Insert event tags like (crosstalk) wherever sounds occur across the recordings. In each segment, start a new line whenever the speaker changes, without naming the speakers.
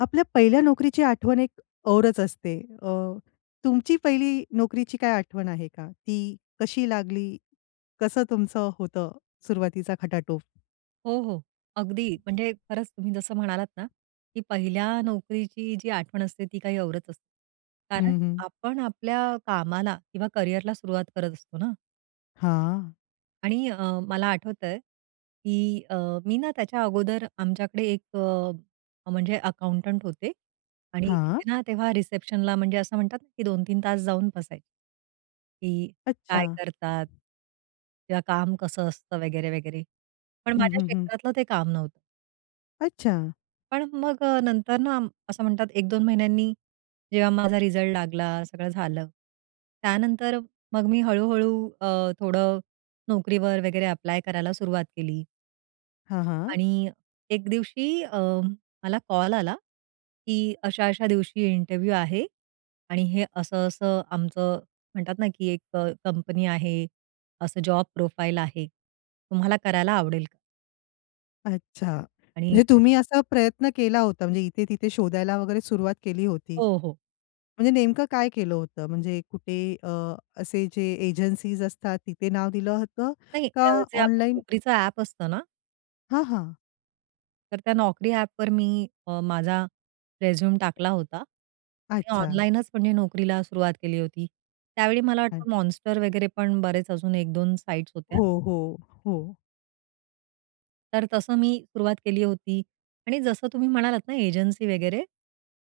आपल्या पहिल्या नोकरीची आठवण एक औरच असते. अ, तुमची पहिली नोकरीची काय आठवण आहे का? ती कशी लागली? कसं तुमचं होतं सुरुवातीचा खटाटोप?
हो, हो, अगदी. म्हणजे खरंच तुम्ही जसं म्हणालात ना, की पहिल्या नोकरीची जी आठवण असते ती काही औरच असते. कारण
हं, हं.
आपण आपल्या कामाला किंवा करियरला सुरुवात करत असतो ना.
हां.
आणि अ, मला आठवतंय की अ, मी ना त्याच्या अगोदर आमच्याकडे एक अ, म्हणजे अकाउंटंट होते आणि तिथे
हां.
ना तेव्हा रिसेप्शनला म्हणजे असं म्हणतात ना की 2-3 तास जाऊन बसायचे. की
अच्छा.
काय करतात? किंवा काम कसं असतं वगैरे-वगैरे. पण
हं,
माझ्या
हं, हं.
क्षेत्रातलं ते काम नव्हतं.
अच्छा.
पण मग अ, नंतर ना, आम असं म्हणतात 1-2 महिन्यांनी जेव्हा माझा रिझल्ट लागला, सगळं झालं. त्यानंतर मग मी हळू-हळू अ, थोडं नोकरीवर वगैरे ॲप्लाय करायला सुरुवात केली.
हां, हां.
आणि एक दिवशी अ, मला कॉल आला की, अशा-अशा दिवशी इंटरव्ह्यू आहे आणि हे असं-असं आमचं म्हणतात ना, की एक अ, कंपनी आहे, असं जॉब प्रोफाइल आहे. तुम्हाला करायला आवडेल का?
अच्छा.
आणि
म्हणजे तुम्ही असा प्रयत्न केला होता, म्हणजे इथे-तिथे शोधायला वगैरे सुरुवात केली होती.
हो, हो.
म्हणजे नेमकं काय केलं होतं? म्हणजे कुठे अ, असे जे एजन्सीज असतात तिथे नाव दिलं होतं
नाही, अ,
का
जे आपलं
ऑनलाईन?
Naukriचं ॲप असतं ना
हां, हां.
तर त्या Naukri ॲपवर मी अ, माझा रिझ्यूम टाकला होता आणि
अच्छा.
ऑनलाईनच म्हणजे नोकरीला सुरुवात केली होती. त्यावेळी मला
हं.
वाटतं Monster वगैरे पण बरेच अजून 1-2 साइट्स होत्या.
हो, हो, हो.
तर तसं मी सुरुवात केली होती आणि जसं तुम्ही म्हणालात ना एजन्सी वगैरे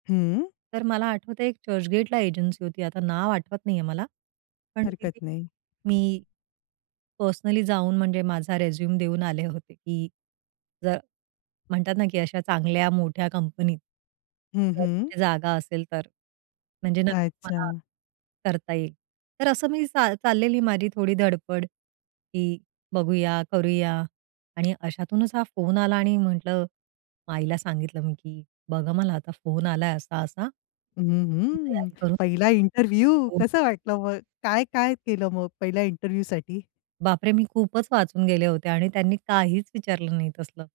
हं.
तर मला आठवतं आहे, एक चर्चगेटला एजन्सी होती, आता नाव आठवत नाही आहे मला. पण
हरकत
तिथे
नाही.
मी, पर्सनली जाऊन म्हणजे माझा रिझ्यूम देऊन आले होते की जर म्हणतात ना की अशा चांगल्या मोठ्या कंपनीत.
हं,
जर
हं.
कुठे जागा असेल तर, म्हणजे नक्कीच मला
अच्छा.
करता येईल. तर असं मी सा चाललेली माझी थोडी धडपड की बघूया, करूया आणि अशातूनच हा फोन आला आणि म्हटलं आईला सांगितलं मी की "बघा, मला आता फोन आला आहे असा-असा,
हं, हं,
तयारी करून"
पहिला इंटरव्ह्यू,
(unintelligible)
कसं वाटलं मग? काय-काय केलं मग पहिल्या इंटरव्ह्यूसाठी?
बापरे! मी खूपच वाचून गेले होते आणि त्यांनी काहीच विचारलं नाही तसलं.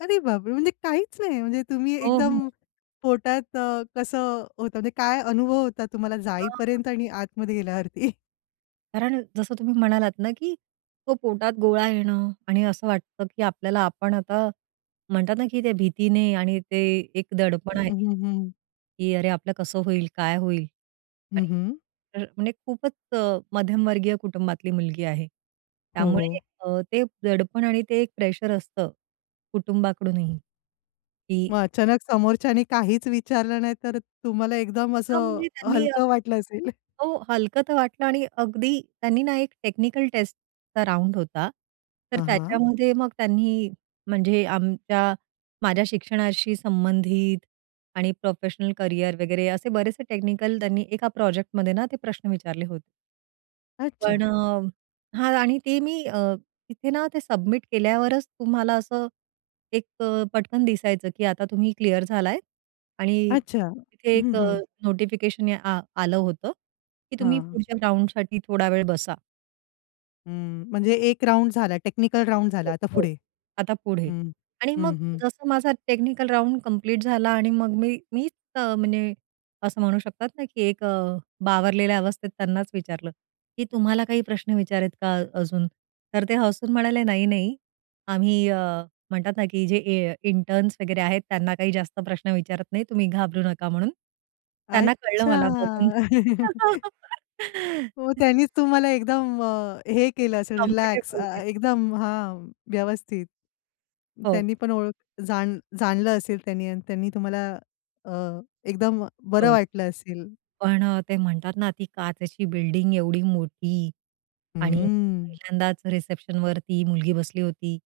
अरे बापरे! म्हणजे काहीच नाही. म्हणजे तुम्ही
हो,
एकदम
हो.
पोटात अ, कसं होतं, म्हणजे काय अनुभव होता तुम्हाला
हां, हां.
जाईपर्यंत आणि आतमध्ये गेल्यावरती?
कारण जसं तुम्ही म्हणालात ना, की तो पोटात गोळा येणं आणि असं वाटतं की आपल्याला आपण आता म्हणतात ना की त्या भीतीने आणि ते एक
हं,
दडपण आहे
हं, हं.
की अरे आपलं कसं होईल, काय होईल?
हं,
आणि
हं.
तर म्हणजे खूपच अ, मध्यमवर्गीय कुटुंबातली मुलगी आहे.
हो,
त्यामुळे
हो.
अ, ते दडपण आणि ते एक प्रेशर असतं कुटुंबाकडूनही की
मग अचानक समोरच्याने काहीच विचारलं नाही, तर तुम्हाला एकदम
हां,
असं
म्हणजे त्यांनी अ
हलकं वाटलं असेल.
हो, हलकं तर वाटलं आणि अगदी त्यांनी ना एक टेक्निकल टेस्टचा राउंड होता, तर
हां, हां.
त्याच्यामध्ये मग त्यांनी म्हणजे आमच्या माझ्या शिक्षणाशी संबंधित आणि प्रोफेशनल करियर वगैरे असे बरेचसे टेक्निकल त्यांनी एका प्रोजेक्टमध्ये ना ते प्रश्न विचारले होते.
अच्छा!
पण अ, हां आणि ते मी अ, तिथे ना ते सबमिट केल्यावरच तुम्हाला असं एक अ, पटकन दिसायचं की आता तुम्ही क्लिअर झालाय आणि
अच्छा!
तिथे
हं,
एक अ,
हं.
नोटिफिकेशन ए आ आलं होतं, की तुम्ही
हां.
पुढच्या राउंडसाठी थोडा वेळ बसा.
हं. म्हणजे एक राउंड झाला. टेक्निकल राउंड झाला आता
(unintelligible)
पुढे.
आता पुढे
हं.
आणि मग
हं, हं.
जसं माझा टेक्निकल राउंड कंप्लीट झाला आणि मग मी मीच अ, म्हणजे असं म्हणू शकतात ना की एक अ, बावरलेल्या अवस्थेत त्यांनाच विचारलं, की तुम्हाला काही प्रश्न विचार आहेत का अजून? तर ते हसून म्हणाले, "नाही, नाही. आम्ही अ, म्हणतात ना की जे ए इंटर्न्स वगैरे आहेत त्यांना काही जास्त प्रश्न विचारत नाही. तुम्ही घाबरू नका," म्हणून. त्यांना कळलं मला बघून.
अच्छा! (giggles) हो,
(laughs)
त्यांनीच तुम्हाला एकदम अ, हे केलं असेल रिलॅक्स
कम्फर्टेबल
अ,
केलं.
एकदम हां, व्यवस्थित.
हो.
त्यांनी पण ओळख जाण जाणलं असेल त्यांनी अन् त्यांनी तुम्हाला अ, एकदम बरं
हो.
वाटलं असेल.
पण अ, ते म्हणतात ना ती काचेची बिल्डिंग एवढी मोठी आणि
हम्म.
पहिल्यांदाच रिसेप्शनवर ती मुलगी बसली होती,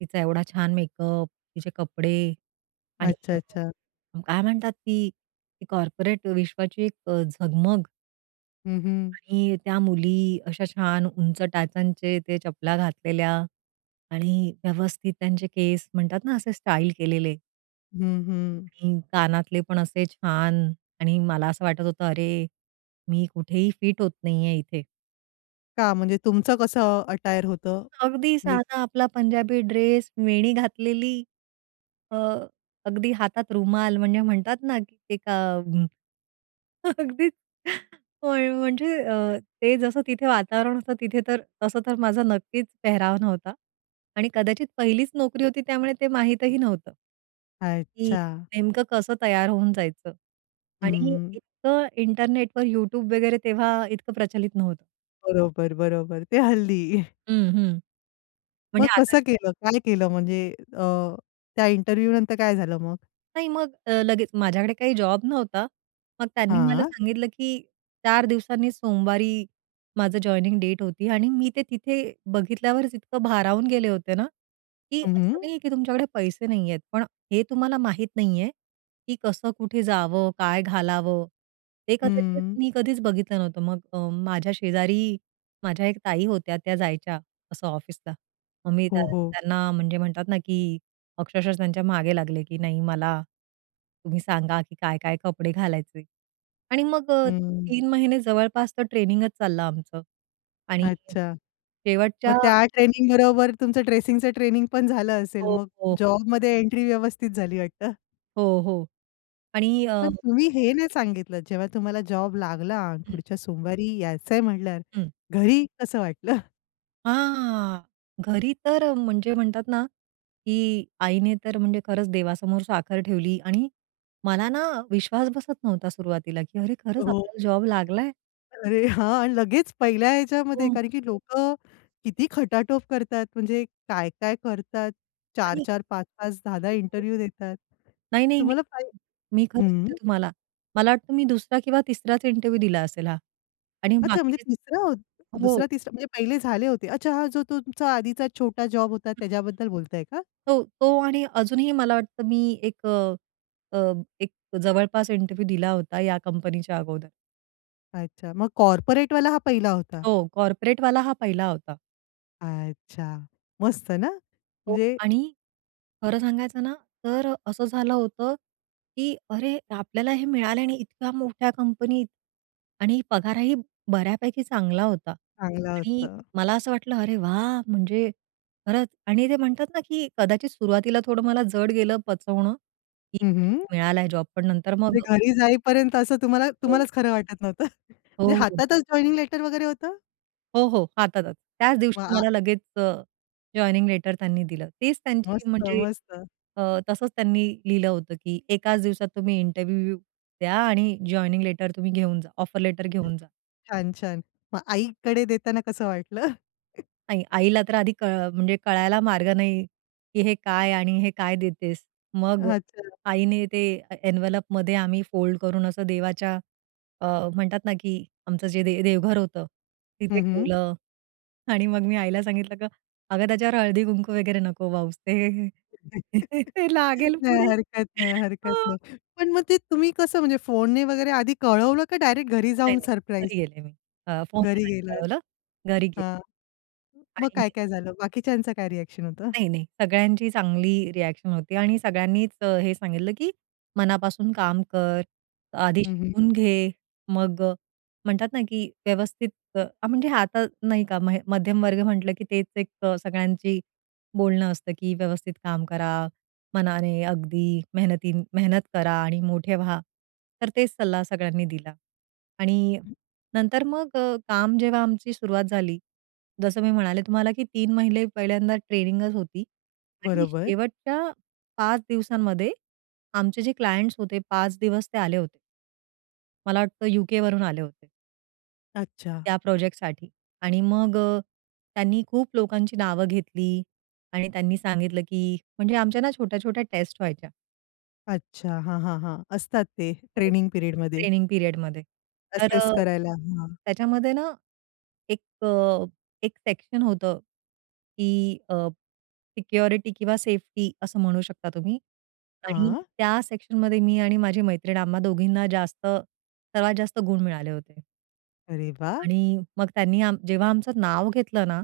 तिचा एवढा छान मेकअप, तिचे कपडे आणि
अच्छा, अच्छा.
अ, काय म्हणतात ती ते कॉर्पोरेट विश्वाची एक अ, झगमग
हं, हं.
आणि त्या मुली अशा छान उंच टाचांचे ते चपला घातलेल्या आणि व्यवस्थित त्यांचे केस म्हणतात ना असे स्टाईल केलेले.
हं, हं.
हं. कानातले पण असे छान. आणि मला असं वाटत होतं, "अरे, मी कुठेही फिट होत नाहीये इथे."
का म्हणजे तुमचं कसं अटायर होतं?
अगदी
म्हणजे
साधा आपला पंजाबी ड्रेस, वेणी घातलेली, अ, अगदी हातात रुमाल. म्हणजे म्हणतात ना, की एक अ, हं. (chuckles) अगदीच. (chuckles) होय, म्हणजे अ, ते जसं तिथे वातावरण जसं तिथे तर तसं तर माझा नक्कीच पेहराव नव्हता. आणि कदाचित पहिलीच नोकरी होती. त्यामुळे ते माहितही नव्हतं की
अच्छा.
नेमकं कसं तयार होऊन जायचं. आणि
हं.
इतकं इंटरनेटवर, YouTube वगैरे तेव्हा इतकं प्रचलित नव्हतं.
बरोबर, बरोबर. ते हल्ली.
हं, हं. म्हणजे
मग
आता
कसं केलं, काय केलं म्हणजे अ, त्या इंटरव्ह्यूनंतर काय झालं मग?
नाही, मग अ, लगेच माझ्याकडे काही जॉब नव्हता. मग त्यांनी मला
हां.
सांगितलं की 4 दिवसांनी सोमवारी माझं जॉइनिंग डेट होती. आणि मी ते तिथे बघितल्यावर, इतकं भारावून गेले होते ना, की
हं,
असं
हं.
नाही आहे की तुमच्याकडे पैसे नाही आहेत. पण हे तुम्हाला माहित नाही आहे, की कसं, कुठे जावं, काय घालावं? ते कदाचित
हं.
मी कधीच बघितलं नव्हतं. मग अ, माझ्या शेजारी माझ्या एक ताई होत्या, त्या जायच्या असं ऑफिसला. मग मी त्यां
हो, हो.
त्यांना म्हणजे म्हणतात ना, की अक्षरशः त्यांच्या मागे लागले, की "नाही, मला तुम्ही सांगा की काय-काय कपडे घालायचे?" आणि मग अ,
हं.
3 महिने जवळपास तो ट्रेनिंगचं चाललं आमचं. आणि हं.
अच्छा. मग
शेवटच्या
त्या ट्रेनिंगबरोबर, तुमचं ड्रेसिंगचं ट्रेनिंगपण झालं असेल.
हो.
मग
हो.
जॉबमध्ये एंट्री व्यवस्थित झाली वाटतं. (chuckles)
हो, हो. आणि अ
पण तुम्ही हे नाही सांगितलं जेव्हा तुम्हाला जॉब लागला आणि
हम्म.
पुढच्या सोमवारी यायचंय म्हंटल्यावर
हम्म.
घरी कसं वाटलं? (chuckles)
हां! घरी तर म्हणजे म्हणतात ना, की आईने तर म्हणजे खरंच देवासमोर साखर ठेवली आणि मला ना विश्वास बसत नव्हता सुरुवातीला की अरे खरंच
हो.
आपल्याला जॉब लागलाय?
अरे हां, आणि लगेच पहिल्या ह्याच्यामध्ये!
हो.
कारण की लोकं किती खटाटोप करतात. म्हणजे काय, काय करतात, चार
आणि
चार 5-5 10-10 इंटरव्ह्यू देतात.
नाही, नाही. (unintelligible)
तुम्हाला पाहि
मी खरं
हं.
सांगते तुम्हाला. मला वाटतं मी दुसरा किंवा तिसराच इंटरव्ह्यू दिला असेल हा. आणि
अच्छा, म्हणजे
बाकीचे
तिसरा हो,
हो.
दुसरा, तिसरा म्हणजे पहिले झाले होते. अच्छा, हां, जो तुमचा आधीचा छोटा जॉब होता त्याच्याबद्दल बोलताय का?
तो, तो आणि अजूनही मला वाटतं मी एक अ, एक जवळपास इंटरव्ह्यू दिला होता या कंपनीच्या अगोदर.
अच्छा. मग कॉर्पोरेटवाला हा पहिला होता?
हो. कॉर्पोरेटवाला हा पहिला होता.
अच्छा. मस्त ना.
हो
म्हणजे
आणि खरं सांगायचं ना, तर असं झालं होतं की, अरे आपल्याला हे मिळाले आणि इतक्या मोठ्या कंपनीत. आणि पगारही बऱ्यापैकी चांगला होता
चांगलं
आणि
होतं.
मला असं वाटलं, अरे वाह! म्हणजे खरंच आणि ते म्हणतात ना की कदाचित सुरुवातीला थोडं मला जड गेलं पचवणं की,
हं,
अरे
हं.
मिळालाय जॉब पण नंतर मग
म्हणजे घरी जाईपर्यंत असं तुम्हाला
हो.
तुम्हालाच खरं वाटत नव्हतं. (chuckles)
हो,
म्हणजे
हो.
हातातच जॉइनिंग लेटर वगैरे होतं?
हो, हो, हातातच. त्याच
मग
दिवशी
आ
मला लगेच अ, जॉइनिंग लेटर त्यांनी दिलं. तीच त्यांची
मस्त,
म्हणजे
मस्त.
अ, तसंच त्यांनी लिहिलं होतं की एकाच दिवसात तुम्ही इंटरव्ह्यू द्या आणि जॉइनिंग लेटर तुम्ही घेऊन जा, ऑफर लेटर घेऊन जा.
छान, छान. मग आईकडे देताना कसं वाटलं?
आणि आईला तर आधी क म्हणजे कळायला मार्ग नाही की हे काय? आणि हे काय देतेस? मग
अच्छा.
आईने ते ए एन्व्हलपमध्ये आम्ही फोल्ड करून असं देवाच्या अ, म्हणतात ना की आमचं जे दे देवघर होतं तिथे
हं, हं.
ठेवलं आणि मग मी आईला सांगितलं, "की अगं त्याच्यावर हळदी-कुंकू वगैरे नको वाहूस, ते
(chuckles)
ते लागेल
नाही
पुढे"
हरकत नाही, हरकत
हो.
नाही. पण मग ते तुम्ही कसं म्हणजे फोनने वगैरे आधी कळवलं का डायरेक्ट घरी
नाही,
जाऊन
नाही
सरप्राईज?
घरी गेले मी, अ, फोनने
घरी
नाही
गेलात.
कळवलं. घरी गेले.
हां, मग
आणि
काय काय झालं? बाकीच्यांचं काय रिएक्शन होतं?
नाही, नाही सगळ्यांची चांगली रिएक्शन होती आणि सगळ्यांनीच हे सांगितलं की मनापासून काम कर, आधी
हं, हं.
शिकून घे. मग म्हणतात ना की व्यवस्थित अ, म्हणजे आता नाही का म मध्यमवर्ग म्हटलं, की तेच एक सगळ्यांची बोलणं असतं की व्यवस्थित काम करा, मनाने अगदी मेहनती मेहनत करा आणि मोठे व्हा. तर तेच सल्ला सगळ्यांनी दिला. आणि नंतर मग अ, काम जेव्हा आमची सुरुवात झाली, जसं मी म्हणाले तुम्हाला, की 3 महिने पहिल्यांदा ट्रेनिंगच होती आणि
बरोबर.
शेवटच्या 5 दिवसांमध्ये आमचे जे क्लायंट्स होते, 5 दिवस ते आले होते. मला वाटतं युके वरून आले होते.
अच्छा.
त्या प्रोजेक्टसाठी. आणि मग अ, त्यांनी खूप लोकांची नावं घेतली आणि त्यांनी सांगितलं, की म्हणजे आमच्या ना छोट्या-छोट्या टेस्ट व्हायच्या.
अच्छा. हां, हां, हां. असतात ते
(unintelligible)
ट्रेनिंग पिरियडमध्ये.
ट्रेनिंग पिरियडमध्ये. तर
असेस
अ,
करायला. हां.
त्याच्यामध्ये ना एक अ, एक सेक्शन होतं, की अ, सिक्युरिटी किंवा सेफ्टी असं म्हणू शकता तुम्ही. आणि
हां.
त्या सेक्शनमध्ये मी आणि माझी मैत्रीण आम्हा दोघींना जास्त, सर्वात जास्त गुण मिळाले होते.
अरे वाह!
आणि मग त्यांनी आम जेव्हा आमचं नाव घेतलं ना,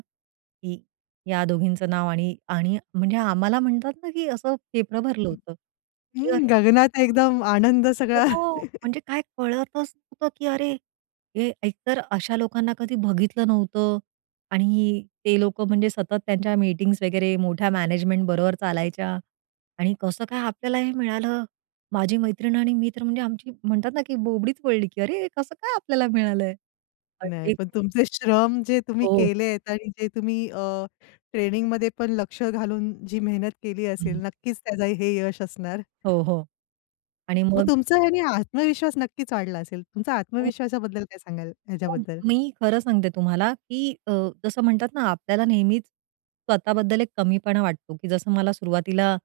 की या दोघींचं नाव आणि आणि म्हणजे आम्हाला म्हणतात ना, की असं फेपरं भरलं
हं.
होतं. की
हं.
अरे
गगनात एकदम आनंद सगळा.
हो. म्हणजे काय कळतच नव्हतं, की अरे! हे एकतर अशा लोकांना कधी बघितलं नव्हतं आणि ते लोकं म्हणजे सतत त्यांच्या मीटिंग्स वगैरे मोठ्या मॅनेजमेंट बरोबर चालायच्या आणि कसं काय आपल्याला हे मिळालं. माझी मैत्रीण आणि मी तर म्हणजे आमची म्हणतात ना, की बोबडीच वळली की "अरे! हे कसं काय आपल्याला मिळालंय?"
नाही.
अगदी.
पण तुमचे श्रम जे तुम्ही
हो, हो.
केलेत आणि जे तुम्ही अ, ट्रेनिंगमध्ये पण लक्ष घालून जी मेहनत केली असेल
हं.
नक्कीच त्याजं हे यश असणार.
हो, हो. आणि
मग
मग
तुमचं ह्यानी आत्मविश्वास नक्कीच वाढला असेल. तुमचा
हो.
आत्मविश्वासाबद्दल काय सांगाल
पण
याच्याबद्दल?
मी खरं सांगते तुम्हाला, की अ, जसं म्हणतात ना आपल्याला नेहमीच, स्वतः बद्दल एक कमीपणा वाटतो, की जसं मला सुरुवातीला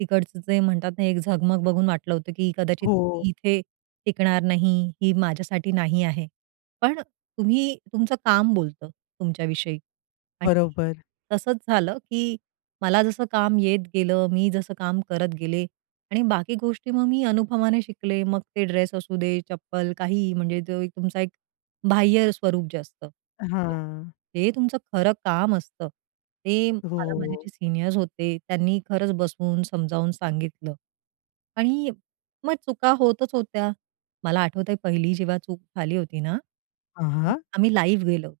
तिकडचं जे म्हणतात ना एक झगमग बघून वाटलं होतं, की कदाचित
हो.
इथे टिकणार नाही. ही माझ्यासाठी नाही आहे. पण तुम्ही तुमचं काम बोलतं तुमच्या विषयी. आणि
बरोबर.
तसंच झालं, की मला जसं काम येत गेलं, मी जसं काम करत गेले आणि बाकी गोष्टी मग मी अनुभवाने शिकले. मग ते ड्रेस असू दे, चप्पल काही म्हणजे जो तुमचा एक बाह्य स्वरूप जे असतं.
हां.
ते तुमचं खरं काम असतं. ते मला माझे
हो.
जे सीनियर्स होते, त्यांनी खरंच बसून समजावून सांगितलं. आणि मग चुका होतच होत्या. मला आठवतंय पहिली जेव्हा चूक झाली होती ना,
अ,
हं.
हां.
आम्ही लाइव्ह गेलो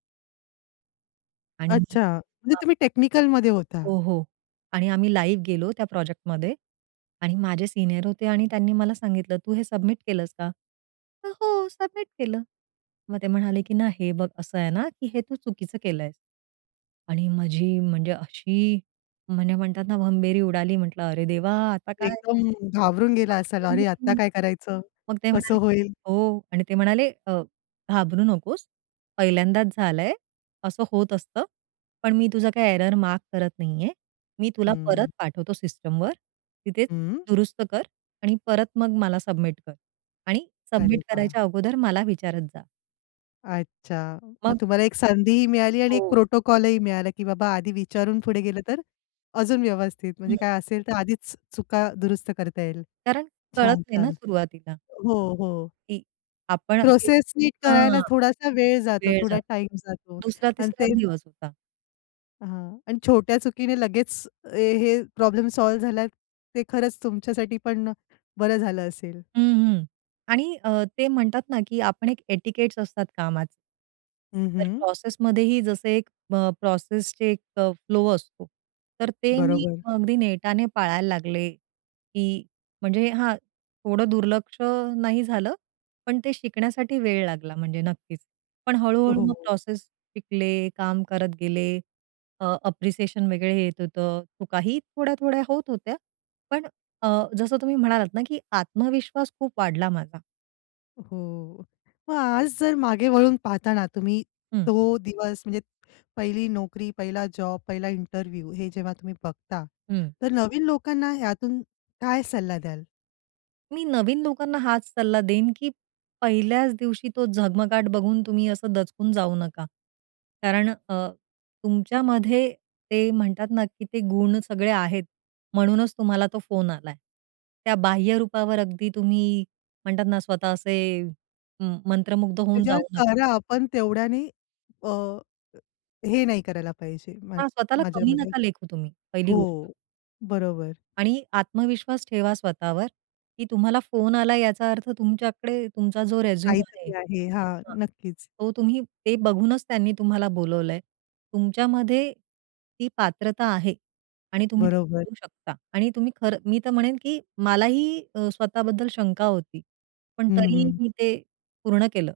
आणि
अच्छा! म्हणजे
अ
तुम्ही टेक्निकलमध्ये होता?
हो, हो आणि आम्ही लाइव्ह गेलो त्या प्रोजेक्टमध्ये आणि माझे सीनियर होते आणि त्यांनी मला सांगितलं, "तू हे सबमिट केलस का?" म्हंटलं, "हो, सबमिट केलं." मग ते म्हणाले की ना, "हे बघ असं आहे ना की हे तू चुकीचं केलय" आणि माझी म्हणजे अशी म्हणजे म्हणतात ना भंबेरी उडाली म्हंटलं, "अरे! देवा आता काय?
एकदम घाबरून गेला असाल?
घाबरून
अरे
गेले
आता
मी.
काय करायचं?
मग ते
कसं
म्हणाले,
होईल?
"हो" आणि ते म्हणाले अ, "घाबरू नकोस, पहिल्यांदाच झालाय, असं होत असतं. पण मी तुझा काही एरर मार्क करत नाही आहे. मी तुला परत
हं.
पाठवतो सिस्टमवर. तिथे
हं.
दुरुस्त कर आणि परत मग मला सबमिट कर आणि
अरे
सबमिट
वा!
करायच्या अगोदर मला विचारत जा."
अच्छा! मग
मग
तुम्हाला एक संधीही मिळाली आणि एक
हो.
प्रोटोकॉल ही मिळाला की बाबा आधी
हं.
विचारून पुढे गेलं तर अजून व्यवस्थित म्हणजे
हं.
काय असेल तर आधीच चुका दुरुस्त करता येईल.
कारण कळत
छान!
नाही ना
छान!
सुरुवातीला.
हो, हो.
की आपण हे
प्रोसेस नीट करायला
हां,
थोडासा वेळ जातो,
वेळ
थोडा
जातो.
टाईम जातो
दुसरा
अन्
तिसरा च
ते
दिवस होता.
हां. आणि छोट्या चुकीने लगेच हे प्रॉब्लेम सॉल्व्ह झाला, ते खरंच तुमच्यासाठी पण बरं झालं असेल.
हं, हं. आणि अ, ते म्हणतात ना, की आपण एक एटिकेट्स असतात कामात.
हं,
तर
हं.
प्रोसेसमध्येही जसं एक अ, प्रोसेसचे एक फ्लो असतो. तर ते मी
बरोबर.
अगदी नेटाने पाळायला लागले, की म्हणजे हां, थोडं दुर्लक्ष नाही झालं. पण ते शिकण्यासाठी वेळ लागला म्हणजे नक्कीच. पण हळू-हळू मग
हो.
प्रोसेस शिकले, काम करत गेले. अ, अप्रिसिएशन वगैरे येत होतं. चुकाही थोड्या-थोड्या होत होत्या, पण अ, जसं तुम्ही म्हणालात ना की आत्मविश्वास खूप वाढला माझा.
हो. मग आज जर मागे वळून पाहताना तुम्ही
हं.
तो दिवस म्हणजे पहिली नोकरी, पहिला जॉब, पहिला इंटरव्ह्यू. हे जेव्हा तुम्ही बघता
हं.
तर नवीन लोकांना यातून काय सल्ला द्याल?
मी नवीन लोकांना हाच सल्ला देईन, की पहिल्याच दिवशी तो झगमगाट बघून तुम्ही असं दचकून जाऊ नका. कारण अ, तुमच्यामध्ये ते म्हणतात ना, की ते गुण सगळे आहेत. म्हणूनच तुम्हाला तो फोन आलाय. त्या बाह्यरूपावर अगदी तुम्ही म्हणतात ना, स्वतः असे मंत्रमुग्ध होऊन
त्याच्यावर
जाऊ नका.
करा, पण तेवढ्याने अ, हे नाही करायला पाहिजे मा
हां. स्वतःला कमी
माझ्यामध्ये.
नका लेखू तुम्ही, पहिली गोष्ट.
हो. बरोबर.
आणि आत्मविश्वास ठेवा स्वतःवर की तुम्हाला फोन आलाय याचा अर्थ तुमच्याकडे तुमचा जो रेझूम आहे.
काहीतरी आहे. हां.
हां.
नक्कीच.
तो तुम्ही ते बघूनच त्यांनी तुम्हाला बोलावलंय. तुमच्यामध्ये ती पात्रता आहे आणि तुम्ही ते
बरोबर.
करू शकता आणि तुम्ही खरं मी तर म्हणेन, की मलाही अ, स्वतःबद्दल शंका होती, पण
हं,
तरीही
हं.
मी ते पूर्ण केलं.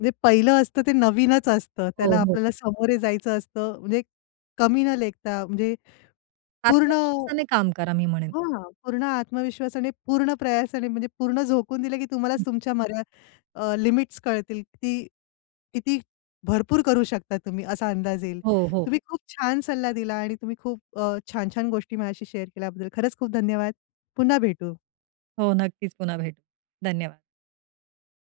म्हणजे पहिलं असतं ते नवीनच असतं. त्याला
हो, हो.
आपल्याला समोरे जायचं असतं. म्हणजे कमी न लेखता. म्हणजे पूर्ण
आत्मविश्वासाने काम करा मी म्हणेन.
हां, पूर्ण आत्मविश्वासाने, पूर्ण प्रयासाने म्हणजे पूर्ण झोकून दिलं, की तुम्हालाच
(unintelligible)
तुमच्या मर्या अ, लिमिट्स कळतील. किती किती भरपूर करू शकता तुम्ही असा अंदाज येईल.
हो, हो.
तुम्ही खूप छान सल्ला दिला आणि तुम्ही खूप अ, छान-छान गोष्टी माझ्याशी शेअर केल्याबद्दल खरंच खूप धन्यवाद. पुन्हा भेटू.
हो. नक्कीच पुन्हा भेटू. धन्यवाद.